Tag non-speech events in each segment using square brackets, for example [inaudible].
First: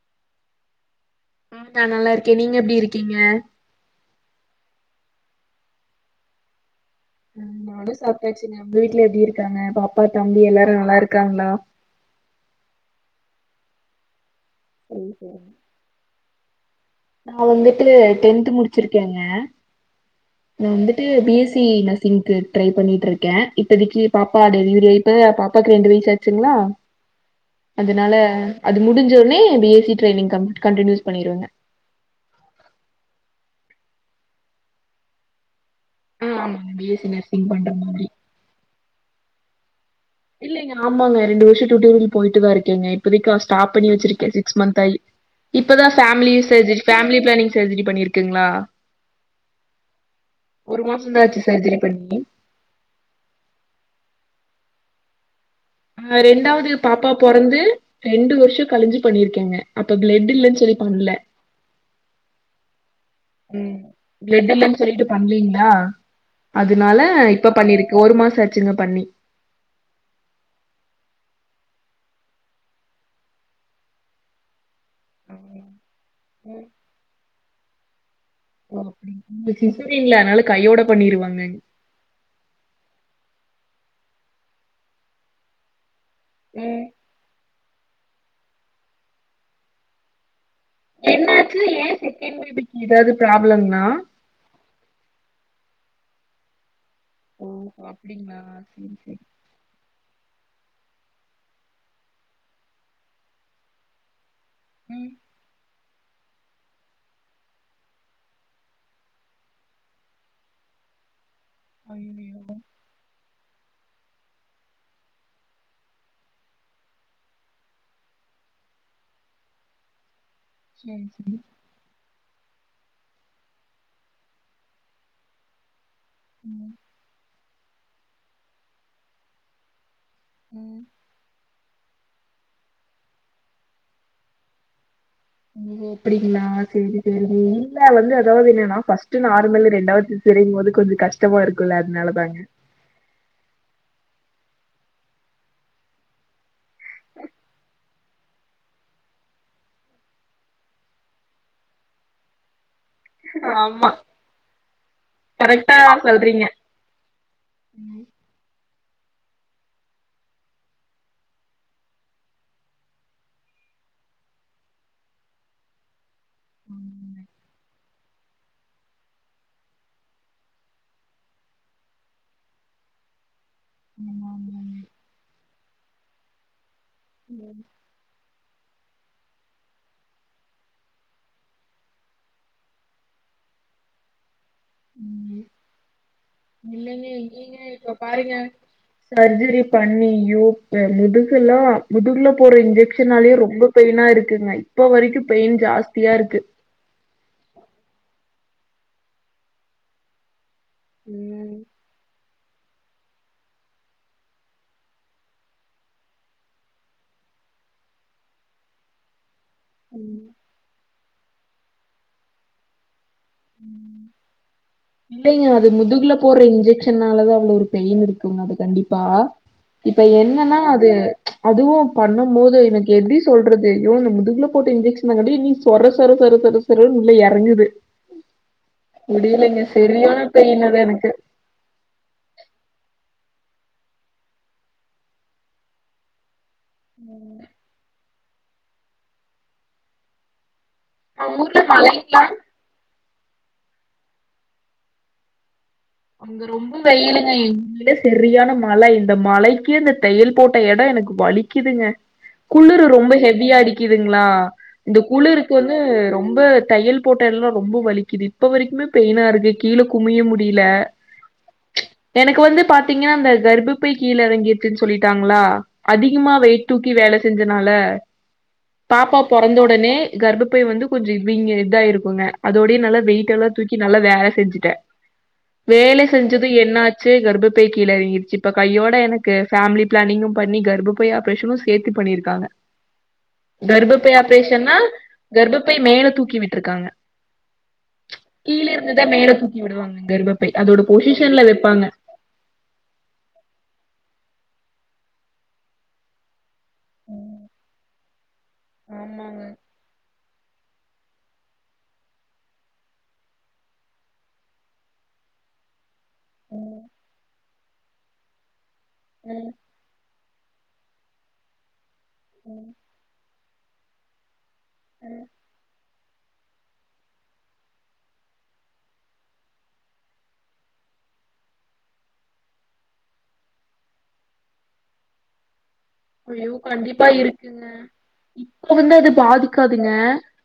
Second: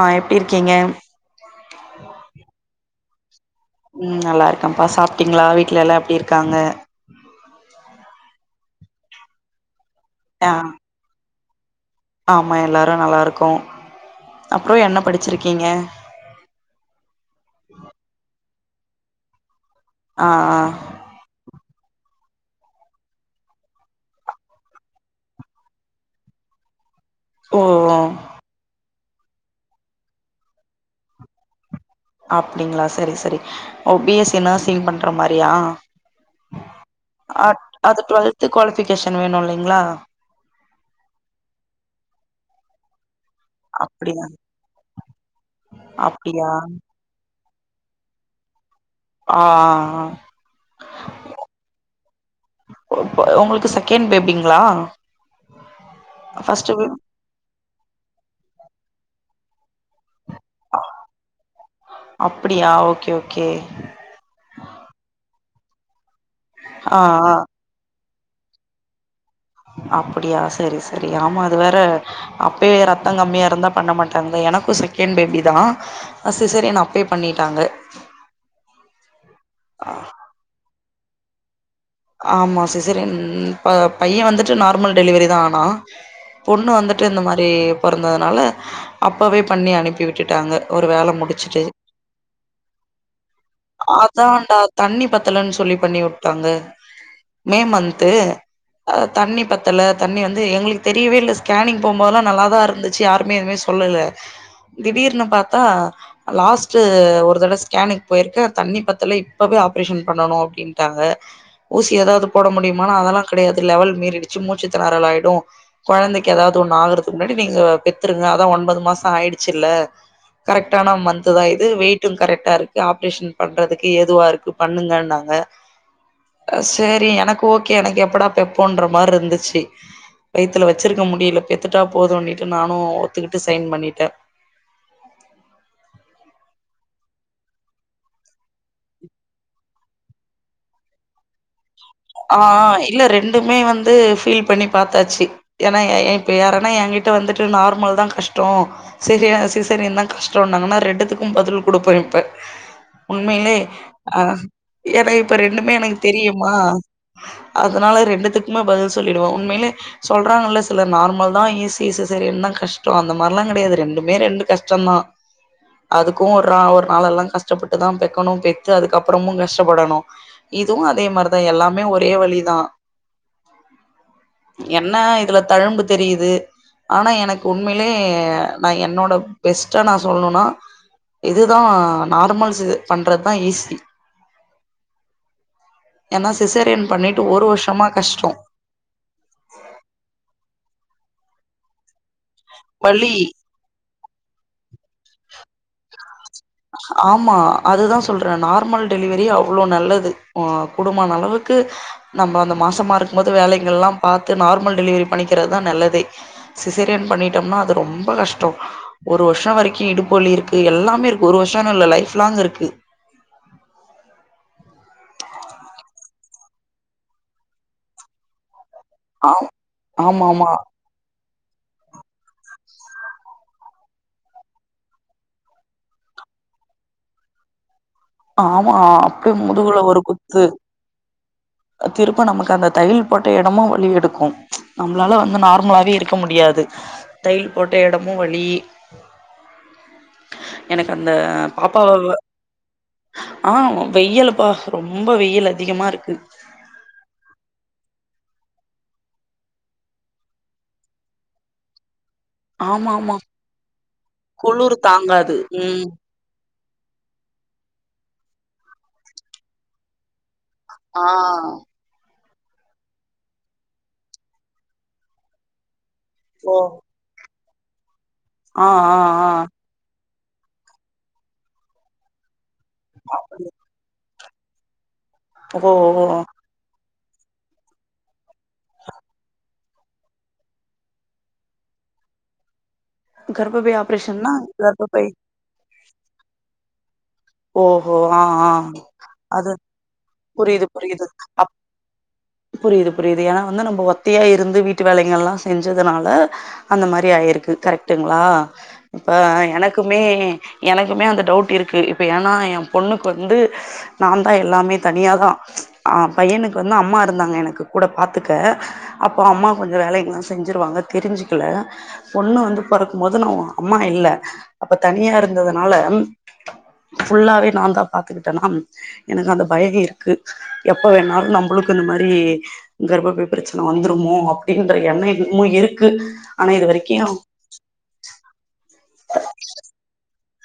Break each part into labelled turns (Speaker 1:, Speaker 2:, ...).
Speaker 1: ஆ எப்டி இருக்கீங்க
Speaker 2: நா நல்லா இருக்கே நீங்க எப்டி இருக்கீங்க
Speaker 1: ம் நல்லா இருக்கம்பா சாப்ட்டீங்களா வீட்டுல எல்லா எப்டி இருக்காங்க
Speaker 2: நானு சாபட்டாச்சிங்க உங்க வீட்ல எப்டி இருக்காங்க பாப்பா தம்பி
Speaker 1: ஆ
Speaker 2: எல்லாரு நல்லா இருக்காங்களா
Speaker 1: ஆமா எல்லாரு நல்லா இருக்கோ அப்றோ என்ன
Speaker 2: ம் சேரிங்க
Speaker 1: படிச்சுருக்கீங்க
Speaker 2: நா வந்துட்டு டென்த் முடிச்சுருக்கேங்க
Speaker 1: ஆ ஆ
Speaker 2: நா வந்துட் ந்துட்டு B S C nursing try பண்ணிட்டுருக்கே இப்பதைக்கி பாப்பா டெலிவரி ஆயிட்டு பாப்பாக்கு ரெண்டு வயசாச் சுங்களா
Speaker 1: ஓ ஓ
Speaker 2: அதுனால அது முடிஞ்சோடனே பி எஸ் சி ட்ரைனிங் கண்ட் கண்டினியூஸ் பண்ணிருவெங்க
Speaker 1: அப்டிங்களா சேரி சேரி ஓ பி எஸ் சி நர்சிங் பண்ற மாரியா
Speaker 2: ஆமா பி எஸ் சி நர்சிங் பண்ற மாரி
Speaker 1: வித் குவாலிபிகேஷன் வேணு இல்லைங்ளா
Speaker 2: இல்லைங்க ஆமாங்க ரெண்டு வர்ஷோ டுட்டோரியல் பொயிட்டுதா இருக்கேங்க இப்போதைக்கு ஹஸ்டல் ஸ்டாப் பண்ணி
Speaker 1: அப்டியா
Speaker 2: வச்சுருக்கே சிக்ஸ் மந்த் ஆகி இப்பதா ஃபேமிலி
Speaker 1: அப்டியா
Speaker 2: சர்ஜரி ஃபேமிலி ப்ளானிங் சர்ஜரி பண்ணியிருக்குங்ளா
Speaker 1: ஆ ஆ
Speaker 2: மாசம் தான் ஆச்சு சர்ஜரி பண்ணி.
Speaker 1: போ இப்ப உங்களுக்கு செகண்ட் பேபிங்ளா
Speaker 2: ஆ ரெண்டாவது பாப்பாப் பொறந்து ரெண்டு வருஷோ கழிஞ்சு பண்ணியிருக்கேங்க அப்ப ஃப்ளெட் இல்லன்னு சொல்லி பண்ல
Speaker 1: அப்டியா ஓகே ஓகே
Speaker 2: பிளெட் இல்லன்னு சொல்லிட்டு பண்லீங்களா
Speaker 1: ஆ
Speaker 2: அதனால
Speaker 1: ஆ
Speaker 2: இப்ப பண்ணிருக் ஒரு மாசம் ஆச்சிங்க பண்ணி
Speaker 1: அப்டியா சரி சரி ஆமா அது வேற அப்பே ரெத்தம் கம்மியா இருந்தா பண்ண மாட்டாங்க எனக்கு செக் கன் பேபி தான் சிஸ்செரியன் அப்பே பண்ணிட்டாங்க
Speaker 2: ஓ அப்டிங்களா சிஸ்செரியன்ல அதனால கையோட பண்ணிருவாங்க
Speaker 1: ஆமா சிஸ்செரியன் ப பையன் வந்துட்டு நார்மல் டெலிவரி தான் ஆனா பொண்ணு
Speaker 2: ம்.
Speaker 1: வந்து ட்டு இந்த மாரி பொறந்ததுனால அப்பவே பண்ணி அனுப்பி விட்டுட்டாங்க ஒரு வேல
Speaker 2: என்னாச்சு
Speaker 1: முடிச்சுட்டு
Speaker 2: ஏன் செகண்ட் பேபிக்கு ஏதாவது ப்ராப்ளம்னா
Speaker 1: ஆ அதான்டா தண்ணி பத்தலன்னு சொல்லி பண்ணி வுட்டாங்க
Speaker 2: ஓ!
Speaker 1: மே மந்த்து
Speaker 2: அப்டிங்களா? சரி,
Speaker 1: அ
Speaker 2: சரி.
Speaker 1: தண்ணி பத் பத்தல தண்ணி வந்து எங்களுக்கு தெரியவே இல்ல ஸ்கேனிங் போகும்போதல்லாம் நல்லா தான் இருந்துச்சு யாருமே எதுவுமே சொல்லல்ல
Speaker 2: ம்.
Speaker 1: திடீர்னு பாத்தா லாஸ்ட் ஒரு தட ஸ்கேனுக்கு போயிருக்கேன் தண்ணி பத்தல இப்பவே ஆப்ரேஷன் பண்ணணு அப்டின்ட்டாங்க ஊசி ஏதாவது
Speaker 2: ஐய்யய்யோ!
Speaker 1: போட முடியுமானா அதெல்லாம் கெடையாது லெவல் மீறிடிச்சி மூச்சு திணறல் ஆயிடு கொழந்தைக்கு ஏதாவது ஒண்ணு ஆகுறதுக்கு முன்னாடி நீங்க பெத்துருங்க அதா ஒன்பது மாச ஆயிடுச்சுல்ல கரெக்டானா
Speaker 2: சரி,
Speaker 1: மந்த்
Speaker 2: சரி.
Speaker 1: தான் இது வெயிட் டும் கரெக்ட்டா இருக்கு ஆப்ரேஷன் பண்றதுக்கு ஏதுவா இருக்கு பண்ணுங்க இன்னாங்க அ
Speaker 2: ம்,
Speaker 1: செரி எனக்கு ஓகே எனக்கு எப்படா பெப்போன்ற மாரி இருந்துச்சு வயித்துல
Speaker 2: ம்.
Speaker 1: வச்சிருக் க முடியல பெத்துட்டா போதும்ன்னிட்டு நானும் ஒத்துக்கிட்டு சைன் பண்ணிட்டே
Speaker 2: ம் அப்டிங்களா செரி செரி இல்ல வந்து அதாவது என்னன்னா ஃபஸ்ட் நார்மல் ரெண்டாவ்து சிஸ்செரியன் போது கொஞ்சம் கஷ் கஷ்டமா இருக்குல்ல அதுனா
Speaker 1: ஆ இல்ல ரெண்டுமே வந் து ஃபீல் பண்ணி பாத்தாச்சு ஏன்னா யார்னா ஏ கிட்ட வந்துட்டு நார்மல் தான் கஷ் டம் சரி அ சிசெரியன் தான் கஷ்டம்னாங்கன்னா ரெண்டுத்துக்கும் பதில் கொடுப்ப இப்ப உண்மையிலே
Speaker 2: ஆமா.
Speaker 1: அ என்னா இப்ப ரெண்டுமே
Speaker 2: கரெக்ட்டா
Speaker 1: எனக்கு
Speaker 2: சொல்றீங்க.
Speaker 1: தெரியுமா அதனால
Speaker 2: ம்.
Speaker 1: ரெண்டுத்துக்குமே பதில் சொல்லிடுவ உண்மையிலே சொல்றாங்கல்ல சில நார்மல் தான் ஈசி சிஸ்செரியன் தான் கஷ்டம் அந்த மாரில்லாம் கெடையாது ரெண்டுமே ரெண்டு கஷ்டம்தான் அதுக்கும் ஒரு நா ஒரு நாள்
Speaker 2: ஆமாங்க.
Speaker 1: எல்லாம் கஷ்டப்பட்டுதான் பெக்கணும் பெ த்து அதுக்கப்புறமும் கஷ்டப்படணும் இதுவும் அதே மாரிதான் எல்லாமே ஒரே வழிதான்
Speaker 2: ஆமா, ஆமாங்க.
Speaker 1: என்ன இதுல தழும்பு தெரியுது ஆனா எனக்கு
Speaker 2: ம்,
Speaker 1: உண்மையிலே நான் என்னோட பெஸ்ட்டா நா சொல்ணும்னா இதுதா நார்மல்ஸ் பண்றது தான் ஈஸி
Speaker 2: ம்.
Speaker 1: ஏன்னா சிஸ்செரியன்
Speaker 2: இல்லங்க,
Speaker 1: பண்ணிட்டு ஒரு
Speaker 2: இல்லங்க.
Speaker 1: வருஷமா
Speaker 2: இப்ப
Speaker 1: கஷ்டோ
Speaker 2: பாருங்க. சர்ஜரி பண்ணி ஐயோ அ முதுகெல்லா முதுகுல போற
Speaker 1: வலி
Speaker 2: இன்ஜெக்ஷனாலயே ரொம்ப பெயினா இருக்குங்க இப்ப வரைக்கும் பெயின் ஜாஸ்தியா இருக்கு
Speaker 1: ஆமா அதுதா சொல்ற நார்மல் டெலிவரி அவ்ளோ நல்லது ஆ கூடுமான அளவுக்கு
Speaker 2: ம்,
Speaker 1: நம்ம அந்த மாசமா இருக்கும் போது வேலைகள்லாம் பாத்து நார்மல் டெலிவரி பண்ணிக்கிறது தா நல்லதே சிசெரியன் பண்ணிட்டோம்னா அது ரொம்ப கஷ்ட்டோ ஒரு வருஷோ வரைக்கும்
Speaker 2: ம்,
Speaker 1: இடுப்பலி இருக்கு எல்லாமே இருக்கு ஒரு வருஷோ இல்லன்னு இல்ல லைஃப் லாங் இருக்கு
Speaker 2: ம் இல்லைங்க அது முதுகுல போற இன்ஜெக்ஷனாலதான் அதுல ஒரு பெயின் இருக்குங்க அது கண்டிப்பா பா
Speaker 1: ஆ
Speaker 2: இப்ப
Speaker 1: ஆமா ஆமா
Speaker 2: என்னனா அது அதுவு பண்ணும்போது எனக்கு எப்டி சொல்றது அய்யோ அந்த முதுகுல போட்ட இன்ஜெக்ஷன்காட்டி நீ சொர சொர சொர ரன்னு உள்ள எறங்குது
Speaker 1: ஆமா அப்யே முதுகுல ஒரு
Speaker 2: செரியான
Speaker 1: குத்து
Speaker 2: பெய்னு அது எனக்கு
Speaker 1: திருப்ப நமக்கு அந்த தய்யல் போட்ட எடமு வலி எடுக்கு நம்மளால வந்து நார்மலாவே இருக்க முடியாது தைய்யல் போட்ட இடமு வலி எனக்கு அந்த
Speaker 2: உங்க ஊர்ல
Speaker 1: பாப்பாவ
Speaker 2: மழைங்களா
Speaker 1: ஆ வெய்லுப்பா ரொம்ப வெயில் அதிகமா இருக்கு
Speaker 2: அங்க ரொம்ப வெயிலுங்க எங்கிட்ட செரியான மழை இந்த மழைக்கே இந்த தெய்யல் போட்ட எடோ எனக்கு வலிக்குதுங்க
Speaker 1: [inaudible]
Speaker 2: குளுரு ரொம்ப
Speaker 1: ஆமா
Speaker 2: ஹெவியா அடிக்குதுங்ளா
Speaker 1: குளுரு
Speaker 2: இந்த
Speaker 1: தாங்காது
Speaker 2: குளுருக்கு வந்து
Speaker 1: ம்
Speaker 2: ரொம்ப தெய்யல் போட்ட எல்லா ரொம்ப வலிக்குது இப்ப வரைக்குமே பெயினா இருக்கு கீழ குமிய முடில
Speaker 1: ஆ
Speaker 2: எனக்கு வந்து பாத்தீங்கன்னா அந்த கர்ப்பப்பை கீழ இறங்கிட்டுன்னு சொல்லிட்டாங்ளா அதிகமா
Speaker 1: ஓ
Speaker 2: வெயிட் தூக்கி வேல செஞ்சனால
Speaker 1: ஆ ஆ
Speaker 2: பாப்பா
Speaker 1: ஆ
Speaker 2: பொறந்த ஒடனே கர்ப்பபை வந்து கொஞ்சோ வீங்கி இதாயிருக்குங்க அதோடயே நல்லா வெயிட்டெல்லா தூக்கி நல்லா வேல செஞ்சுட்ட
Speaker 1: ஓ
Speaker 2: வேல செஞ்சு
Speaker 1: ஓ
Speaker 2: து என்னாச்சு கர்ப்பபை கீழ எறங்கிருச்சு இப்ப கையோட எனக்கு ஃபேமிலி பிளானிங்கு பண்ணி கர்ப்பபை அப்ரேஷனு சேத்து பண்ணிருக்காங்க
Speaker 1: கர்ப்பபை ஆப்ரேஷ்ன்னா கர்ப்பபை
Speaker 2: கர்ப்பபை மேல தூக்கி விட்டுருக்காங்க
Speaker 1: ஓஹோ ஆ ஆ
Speaker 2: கீழ இருந்துதா மேல
Speaker 1: அது
Speaker 2: தூக்கி விடுவாங்க கர்ப்பபை அதோட பொசிஷன்ல வெப்பாங்க
Speaker 1: புரிது புரிது ஏனா வந்து நம்ம ஒத்தையா இருந்து வீட்டு வேலைங்கெல்லா செஞ்சதுனால அந்த மாரி ஆயிருக்கு கரெக்ட்டுங்ளா இப்ப
Speaker 2: ஆமாங்க.
Speaker 1: எனக்குமே எனக்குமே அந்த டவுட் இருக்கு இப்ப ஏனா என் பொண்ணுக்கு வந்து நான்தா எல்லாமே தனியாதா ஆ பையனுக்கு வந்து அம்மா இருந்தாங்க எனக்கு கூட பார்த்துக்க அப்போ அம்மா
Speaker 2: ம்.
Speaker 1: கொஞ்சோ வேலைங்கெல்லா செஞ்சுருவாங்க தெரிஞ்சுக்கல பொண்ணு வந்து பொறக் க்கும்போது மொத நா ஒ அம்மா இல்ல அப்ப தனியா இருந்ததுனால ஃபுல்லாவே நான்தா பாத்துகிட்டனா எனக்கு அந்த பயோ இருக்கு எப்ப வேணாலு நம்மளுக்கு இந்த மாரி கர்ப்பபை பிரச்சன வந்துருமோ அப்டின்ற எண்ணோ இன்னமு இருக்கு ஆனா இது வரைக்கு
Speaker 2: ங்க இப்ப வந்து அது பாதிக்காதுங்க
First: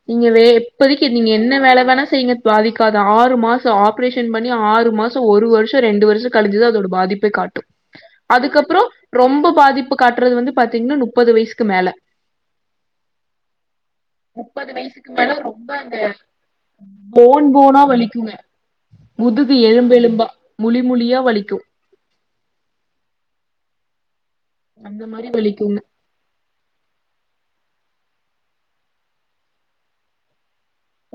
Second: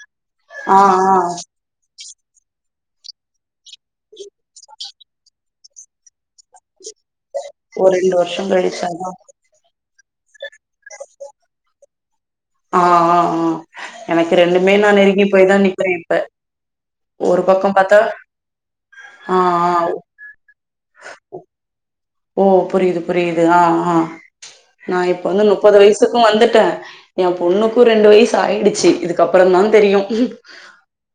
Speaker 2: நீங்க வே
Speaker 1: ஆ
Speaker 2: இப்போதைக்கு
Speaker 1: ஆ
Speaker 2: நீங்க என்ன வேல வேணா செய்ங்க பாதிக்காது ஆறு மாசோ ஆப்ரேஷன் பண்ணி ஆறு மாசோ ஒரு வருஷோ ரெண்டு வருஷோ கழிஞ்சுதா அதோட பாதிப்பே காட்டு
Speaker 1: ஒரு ரெண்டு வருஷம்
Speaker 2: அதுக்கப்பறோ
Speaker 1: கழிச்சாதான்
Speaker 2: ரொம்ப பாதிப்பு காட்டறது வந்து பாத்தீங்கன்னா முப்பது வயசுக்கு மேல
Speaker 1: ஆ ஆ ஆ எனக்கு
Speaker 2: முப்பது
Speaker 1: ரெண்டுமே நா
Speaker 2: வயசுக்கு
Speaker 1: நெருங்கி
Speaker 2: மேல
Speaker 1: போய்தா
Speaker 2: ரொம்ப
Speaker 1: நிப்ப
Speaker 2: அந்த
Speaker 1: இப்ப ஒரு
Speaker 2: போன்
Speaker 1: பக்கம்
Speaker 2: போனா
Speaker 1: பாத்தா
Speaker 2: வலிக்குங்க
Speaker 1: ஆ
Speaker 2: முதுகு
Speaker 1: ஆ
Speaker 2: எலும்பெலும்பா முழி முழியா வலிக்கு
Speaker 1: ஓ புரிது புரிது ஆ ஆ நா
Speaker 2: அந்த
Speaker 1: இப்ப
Speaker 2: மாரி
Speaker 1: வந்து முப்பது
Speaker 2: வலிக்குங்க
Speaker 1: வயசுக்கு வந்துட்ட என் பொண்ணுக்கு ரெண்டு வயசு ஆயிடுச்சு இதுக்கப்புறந்தா தெரியு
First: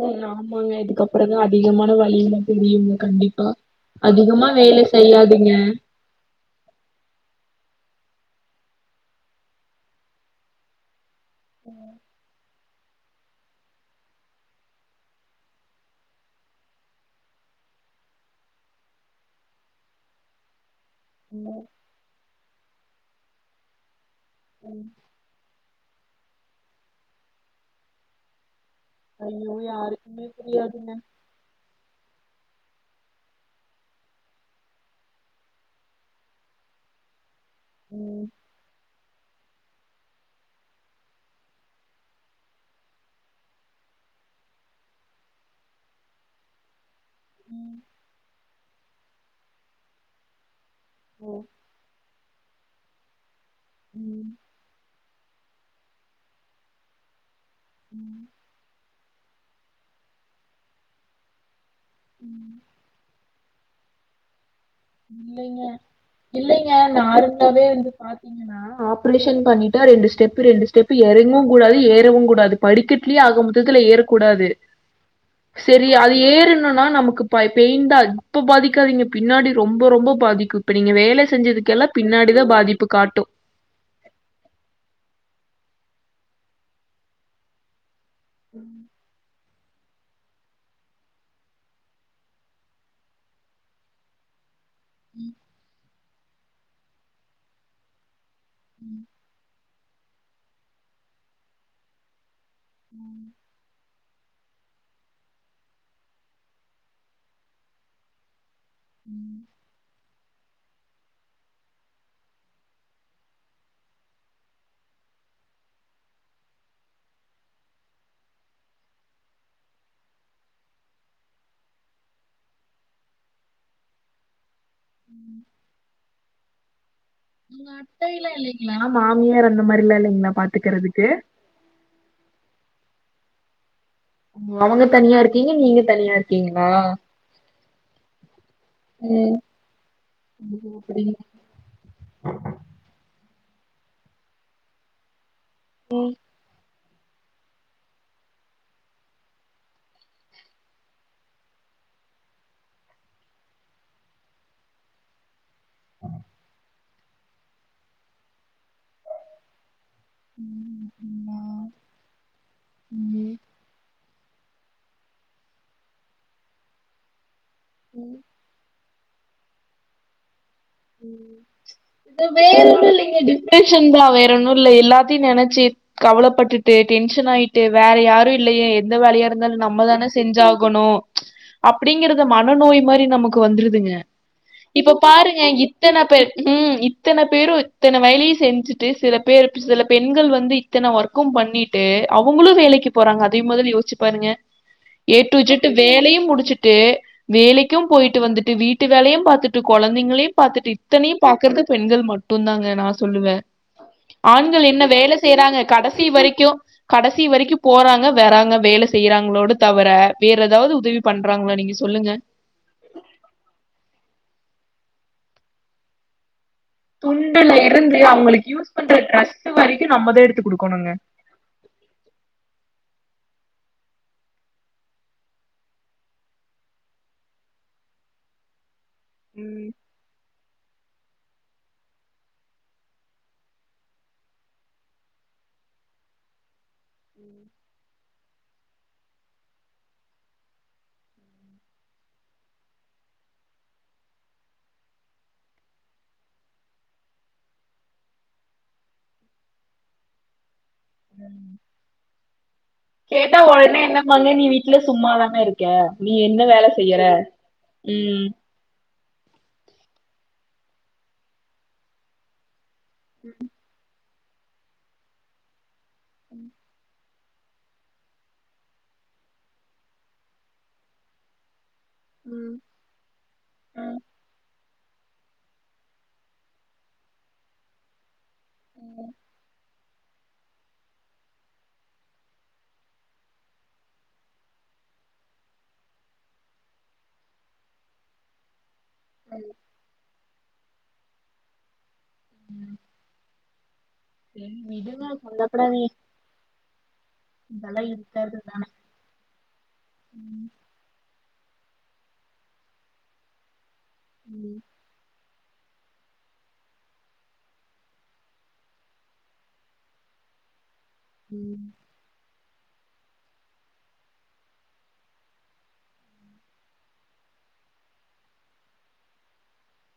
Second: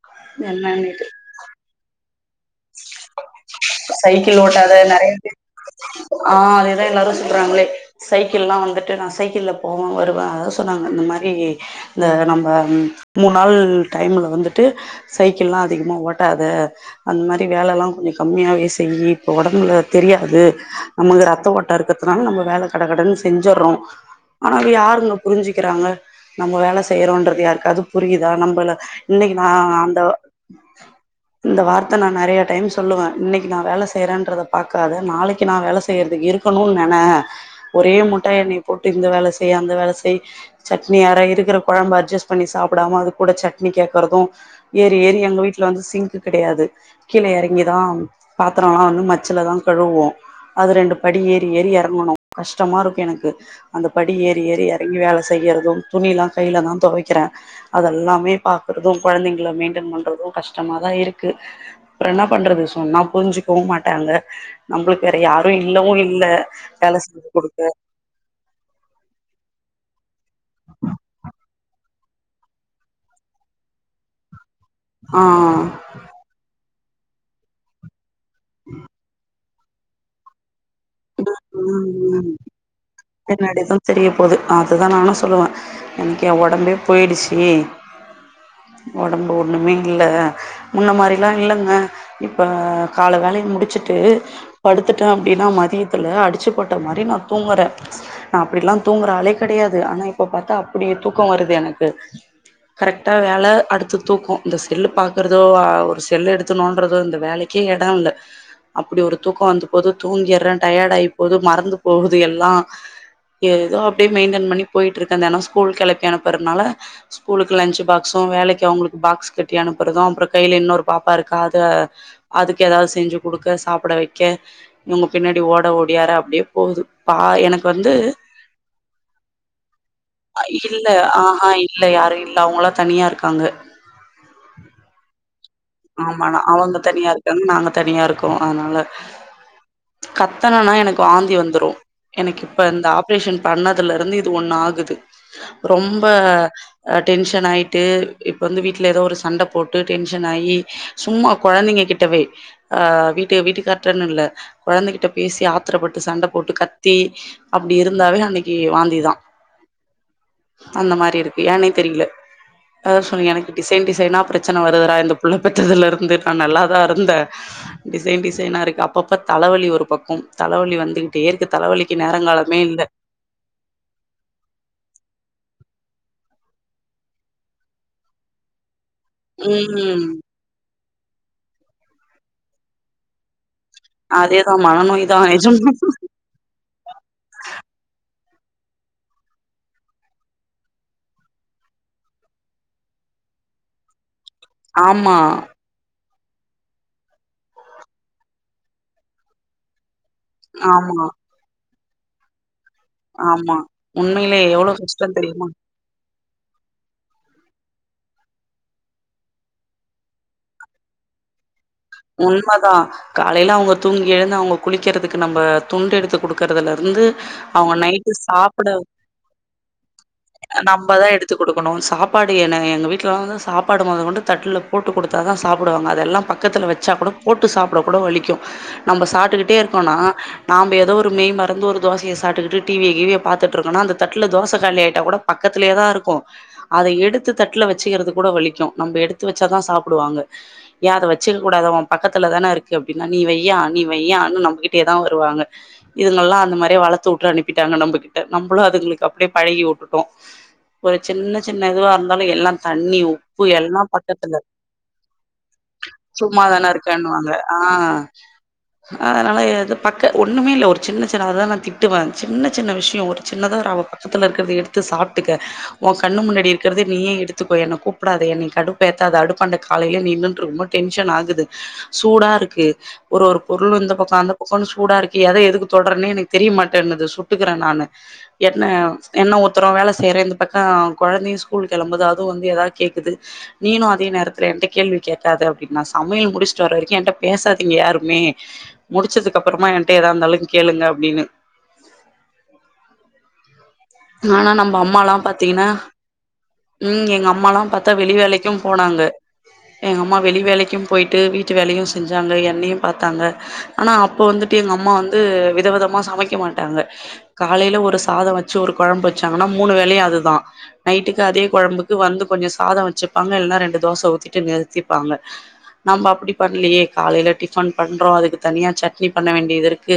Speaker 2: ம் ஆமாங்க இதுக்கப்பறந்தா அதிகமான வழில தெரியுங்க கண்டிப்பா
Speaker 1: சைக்கிள்
Speaker 2: அதிகமா வேல
Speaker 1: ஓட்டாத நெறைய
Speaker 2: செய்யாதீங்க
Speaker 1: ஆ அதேதா எல்லாரு சுத்றாங்களே சைக்கிள்ல்லா வந்துட்டு நான் சைக்கிள்ல போவோ வருவே அத றாங்க இந்த மாரி இந்த நம்ப இந்த மாரி டைம்ல வந்துட்டு சைக்கில்லா அதிகமா ஓட்டாத அந்த மாரி வேலலா கொஞ்சோ கம்மியாவே செய்யி இப்போ உடம்புல தெரியாது நமக்கு ரத்த ஓட்டோ இருக்கிறதுனால நம்ம வேல கட கடனு செஞ்சிர்றோ ஆனா யாருங்க புரிஞ்சுக்கிறாங்க நம்ம வேல செய்யிறோன்றது யாருக்காது புரியுதா நம்பள
Speaker 2: ஐயோ யாருக்குமே புரியாதுங்க
Speaker 1: இந்த வார்த் த நா நெறைய டைம் சொல்லுவ இன்னைக்கு நா வேல செய்யறேன்றத பாக்காத நாளைக்கு நா வேல செய்யறதுக்கு இருக் இருக்கணுன் நென ஒரே முட்டா எனைய போட்டு இந்த வேல செய் அந்த வேல செய் சட்னி அர இருக்கிற குழம்ப அட்ஜஸ்ட் பண்ணி சாப்டாம அது கூட சட்னி கேக்றது ஏறி ஏறி எங்க வீட்டுல வந்து சிங்க்கு கிடையாது கீழ இறங்கி தா பாத்திரோலா வந்து மச்சில தா கழுவுவோ அது ரெண்டு படி ஏறி ஏறி எறங்கணு கஷ்டமா இருக்கு எனக்கு அந்த படி ஏறி ஏறி எற எறங்கி வேல செய்யிறது துணில்லா கைல தா துவக்கிற அதெல்லாமே பாக்றது கொழந்தைங்கள மெயின்டன் பண்ணுறது கஷ்டமாதா இருக்கு என்னா பண்றது சொன்னா புரிஞ்சுக்கவு மாட்டாங்க நம்மளுக்கு வேற யாரு இல்லவு இல்ல வேல செஞ்சு குடுக்க
Speaker 2: ஆனா ஆப்ரேஷன் பண்ணிட்டா ரெண்டு ஸ்டெப் ரெண்டு ஸ்டெப்பு இறங்கவு கூடாது ஏறவு கூடாது படிக்கட்டிலயே ஆக மொத்தத்துல ஏறக்கூடாது
Speaker 1: ஆ
Speaker 2: சரி அது ஏறுணனா நமக்கு பெயிண்தா இருக்கு இப்ப பாதிக்காதீங்க பின்னாடி ரொம்ப ரொம்ப பாதிக்கு இப்ப நீங்க வேல செஞ்சதுக்கெல்லா பின்னாடிதா பாதிப்பு காட்டு
Speaker 1: பின்னாடி தாதெரிய போது அதுதா நானு சொல்லுவே எனக்கு ஏ உடம்பே போயிடுச்சு உடம்பு ஒண்ணுமே இல்ல முன்ன மாரிலா இல்லங்க இப்ப கால வேலய முடிச்சுட்டு படுத்துட்ட அப்டின்னா மதியத்துல அடிச்சு போட்ட மாரி நா தூங்குற நா அப்டிலா தூங்குற ஆளே கெடையாது ஆனா இப்ப பாத்தா அப்டி தூக்க வருது எனக்கு கரெக்டா வேல அடுத்து தூக்கோ இந்த செல்லு பாக்குறதோ ஒரு செல்லு எடுத்து நோன்றதோ இந்த வேலைக்கே இட இல்ல அப்டி ஒரு தூக்கம் வந்து போது தூங்கிற டயடு ஆகி போது மறந்து போகுது எல்லா ஏதோ அப்டி மெயின்டன் பண்ணி போயிட்டு இருக்கே தெனோ ஸ்கூல் கிளப்பி அனுப்பறனால ஸ்கூலுக்கு லன்ச்சு பாக்ஸு வேலைக்கு அவங்களுக்கு பாக்ஸ் கட்டி அனுப்புறது அப்புற கையில இன்னொரு பாப்பா இருக்கா அத அதுக்கு எதாவது செஞ்சு குடுக்க சாப்ட வைக்க இவங்க பின்னாடி ஓட ஒடியார அப்டியே போது
Speaker 2: உங்க அட்டைல்ல இல்லைங்களா ஆமா மாமியார் அந்த மாரில்லா இல்லைங்களா
Speaker 1: இல்ல
Speaker 2: பாத்துக்கிறதுக்கு
Speaker 1: ஆஹா இல்ல யாரு இல்ல அவங்களா தனியா இருக்காங்க
Speaker 2: அவங்க தனியா இருக்கீங்க நீங்க தனியா இருக்கீங்களா
Speaker 1: தென் நாங்க தனியா இருக்கோ அதனால
Speaker 2: ம்
Speaker 1: கத்தனனா எனக்கு வாந்தி வந்துரு எனக்கு இப்போ இந்த ஆப்ரேஷன் பண்ணதுலருந்து இது ஒன்னு ஆகுது ரொம்ப டென்ஷன் ஆயிட்டு இப்போ வந்து வீட்ல ஏதோ ஒரு சண்ட போட்டு டென்ஷன் ஆயி சும்மா குழந்தைங்க கிட்டவே வீட்டு வீட்டுகார்டனுல்ல கொழந்தகிட்ட பேசி ஆத்திரப்பட்டு சண்ட போட்டு கத்தி அப்டி இருந்தாவே அன்னைக்கு வாந்திதா அந்த மாரி இருக்கு ஏன்னே தெரில அத சொன்னே எனக்கு டிசைன் டிசைனா பிரச் ரச்சன வருதுறா இந்த புள்ள பெத்ததுல இருந்து நா நல்லா தா இருந்த டிசைன் டிசைனா இருக்கு அப்பப்ப தலவலி ஒரு பக்கோ தலவலி வந்துகிட்டே இருக்க தலவலிக்கு நேரங்காலமே இல்ல
Speaker 2: டென்ஷன் தா வேற ஒன்னுல்ல எல்லாத்தையு நெனச்சு கவலப்பட்டுட்டு டென்ஷன் ஆயிட்டு வேற யாரு இல்லயே எந்த வேலையாரு வந்தாலு நம்ம தானே
Speaker 1: ம்
Speaker 2: செஞ்சாகணு அப்டிங்கிறது மனநோய் மாரி நமக்கு வந்துருதுங்க
Speaker 1: அதேதா
Speaker 2: இப்ப
Speaker 1: மனநோய்தா
Speaker 2: பாருங்க
Speaker 1: நெஜமா
Speaker 2: இப் அப்ப ம் இத்தன பேரு இத்தன வயலயு செஞ்சுட்டு சில பேரு இப்ப சில பெண்கள் வந்து இத்தன ஒர்க்கு பண்ணிட்டு அவுங்களு வேலைக்கு போறாங்க அதையு மொதல் யோசுச்சு பாருங்க
Speaker 1: ஆமா
Speaker 2: ஏ டூ இஜட் ட்டு வேலையு முடிச்சுட்டு வேலைக்கு போயிட்டு வந்துட்டு வீட்டு வேலையு பாத்துட்டு கொழந்தைங்களையு பாத்துட்டு
Speaker 1: ஆமா
Speaker 2: இத்தனையு பாக்கற்து பெண்கள் மட்டுந்தாங்க நா சொல்லுவே
Speaker 1: ஆமா உண்மையிலே
Speaker 2: ஆண்கள்
Speaker 1: எவ்ளோ
Speaker 2: என்ன வேல
Speaker 1: கஷ்டந் தெரியுமா
Speaker 2: செய்றாங்க கடசி வரைக்கு கடசி வரைக்கு போறாங்க வராங்க வேல செய்றாங்ளோடு தவர வேற எதாவ்து உதவி பண்றாங்ளா நீங்க சொ
Speaker 1: உண்மதா காலைல அவ்ங்க தூங்கி எழுந்து அவ்ங்க குளிக்கிறதுக்கு நம்ப துண்டெடுத்து குடுக்கறதுல இரு ந்து
Speaker 2: இல்ல
Speaker 1: அவ்ங்க நைட்டு
Speaker 2: இவங்களுக்கு
Speaker 1: சாப்ட
Speaker 2: யூஸ் பண்ற ட்ரெஸ் வரைக்கு நம்
Speaker 1: அ நம்பதா எடுத் த்து குடுக்கணு சாப்பாடு என எங்க வீட்லலா வந்து சாப்பாடு மொத கொண்டு தட்ல போட்டு குடுத்தா தா சாப்டுவாங்க அதெல்லாம் பக்கத்துல வச்சா கூட போட்டு சாப்ட கூட வலிக்கு நம்ப சாப்டுக்கிட்டே இருக்கோனா நாம்ப எதோ ஒரு மெய் மறந்து ஒரு தோசய சாப்ட்டுக்கிட்டு டி வி ய கீவிய பாத்துட்ருக்கோன அந்த தட்ல தோச காலியாய்ட்டா கூட பக்கத்லயே தா இருக்கு அத எடுத்து தட்ல வச்சுகிறது கூட வலிக்கு நம்ப எடுத்து வச்சாதா சாப்டுவாங்க ஏ அத வச்சில் கூடாது ஒ பக்கத்துல தான இருக்கு அப்டினா நீ வையா நீ வையானு நம்மகிட்டயே தா வருவாங்க இதுங்கல்லா அந்த மாரியே வளத்துட்டு அனுப்பிட்டாங்க நம்பகிட்ட நம்பளு அதுங்களுக்கு அப்டியே பழகிவுட்டுட்டோ ஒரு சின்ன சின்ன இதுவா இருந்தாலு எல்லா தண்ணி
Speaker 2: கேட்டா
Speaker 1: உப்பு எல்லா
Speaker 2: ஒடனே என்னம்பாங்க
Speaker 1: பக்கத்துல
Speaker 2: நீ வீட்ல சும்மாதான இருக்க நீ என்ன வேல
Speaker 1: சும்மாதான
Speaker 2: செய்யற
Speaker 1: இருக்கன்னுவாங்க ஆ
Speaker 2: ம்
Speaker 1: அதனால எது பக்க ஒன்னுமே இல்ல ஒரு சின்ன சின்ன அததா நா திட்டுவே சின்ன சின்ன விஷ்ய ஒரு சின்னதா ஒரு அவ பக்கத்துல இருக்கிறத எடுத்து சாப்ட்டுக்க ஒ கண்ணு முன்னாடி இருக்கற்த நீயே எடுத் த்துக்கோ என்ன கூப்டாத என்னய கடுப்பேத்தாத அடுப்பாண்ட காலைலே நின்னுன்ட் ரொம்ப டென்ஷன் ஆகுது சூடா இருக்கு ஒரு ஒரு பொருளு இந்த பக்க அந்த பக்கனு சூடா இருக்கு எத எதுக்கு தொட்ரன்னே எனக்கு தெரியமாட்டேனுது சுட்டுக்கிறே நானு என்ன எண்ணெ ஊத்ரோ வேல செய்றேந்து டக்கா கொழந்தையு ஸ்கூல் கெளம்புது அதுவு வந்து எதாது கேக்குது நீீனு அதே நேரத்துல எந்த கேள்வியு கேக்காத அப் டின் நா சமையல் முடிச்ட்டு வர்ற வரைக்கு என்ட்ட பேசாதீங்க யாருமே முடிச்சதுக்கப்பறமா என்ட்ட எதாருந்தாலுங் கேளுங்க அப்டின்னு
Speaker 2: ம்
Speaker 1: நானா நம்ப அம்மாலா
Speaker 2: அப்றோ
Speaker 1: பாத்தீங்கனா
Speaker 2: நீ
Speaker 1: ம் எங்க அம்மாலா பாத்தா வெளி வேலைக்கு போனாங்க எங்கம்மா வெளி வேலைக்கு போயிட்டு வீட் ட்டு வேலையு செஞ்சாங்க என்னையு பாத்தாங்க ஆனா அப்ப வந்துட்டு எங்க அம்மா வந்து விதவிதமா சமைக் க மாட்டாங்க காலைல ஒரு சாத வச்சு ஒரு கொழம்பு வச்சாங்கனா மூணு வேலையு அதுதா நைட்டுக்கு அதே கொழம்புக்கு வந்து கொஞ்ச சாத வச்சுப்பாங்க இல்லனா ரெண்டு தோச ஊத்திட்டு நிறுத்திப்பாங்க நம்ப அப்டி பண்லயே காலைல டிஃபன் பண்றோ அதுக்கு தனியா சட்னி பண்ண வேண்டியது இருக்கு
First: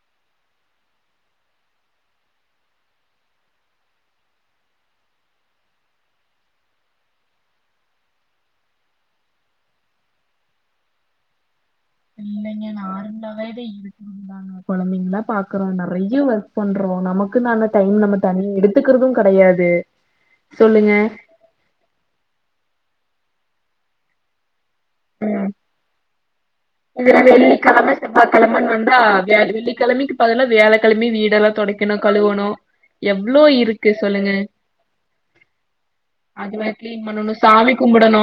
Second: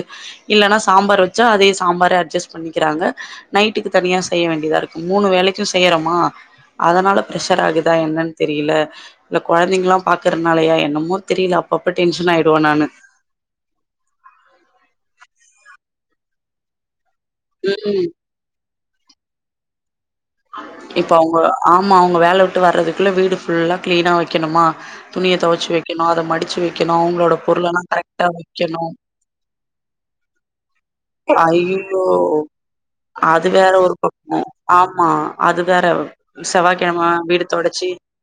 Speaker 1: இல்லனா சாம்பார் வச்சா அதே சாம்பார அட்ஜஸ்ட் பண்ணிக்கிறாங்க நைட்டுக்கு தனியா செய்ய வேண்டியதா இருக்கு மூணு வேலைக்கு செய்யறமா அதனால ப்ரஷர் ஆகுதா என்னன் தெரியல இந்த கொழந்தைங்களா பாக்குறனாலயா என்னமோ தெரில அப்பப்ப டென்ஷன் ஆய்டுவ நானு
Speaker 2: நம்ம வேரி இவ ஆமாங்க குழந்தைங்கலா பாக்கறோ நறைய ஒர்க் பண்றோ நமக்கு தான டைம்
Speaker 1: ம்
Speaker 2: நம தனி எடுத்துக்குறது கடையாது
Speaker 1: இப்ப அவுங்க ஆமா அவுங்க வேல விட்டு வர்றதுக்குள்ள வீடு ஃபுல்லா கிளீனா வைக்கணுமா துணிய துவச்சு வைக்கணு அத மடிச்சு வைக்கணு
Speaker 2: இதுல
Speaker 1: அவுங்களோட பொருளல்லா
Speaker 2: வெள்ளிக்கிழம
Speaker 1: கரெக்டா வைக்கணு
Speaker 2: ப்ப அதெல்லா வேலைக்கெழமையு வீடெல்லா தொடைக்கணு
Speaker 1: ஐய்யய்யோ!
Speaker 2: கழுவணு எவ்ளோ
Speaker 1: அது வேற
Speaker 2: இருக்கு
Speaker 1: ஒரு
Speaker 2: சொல்லுங்க
Speaker 1: பக்கோங்க ஆமா அ அது வேற செவ்வாய்கிழம வீடு தொடச்சி
Speaker 2: நா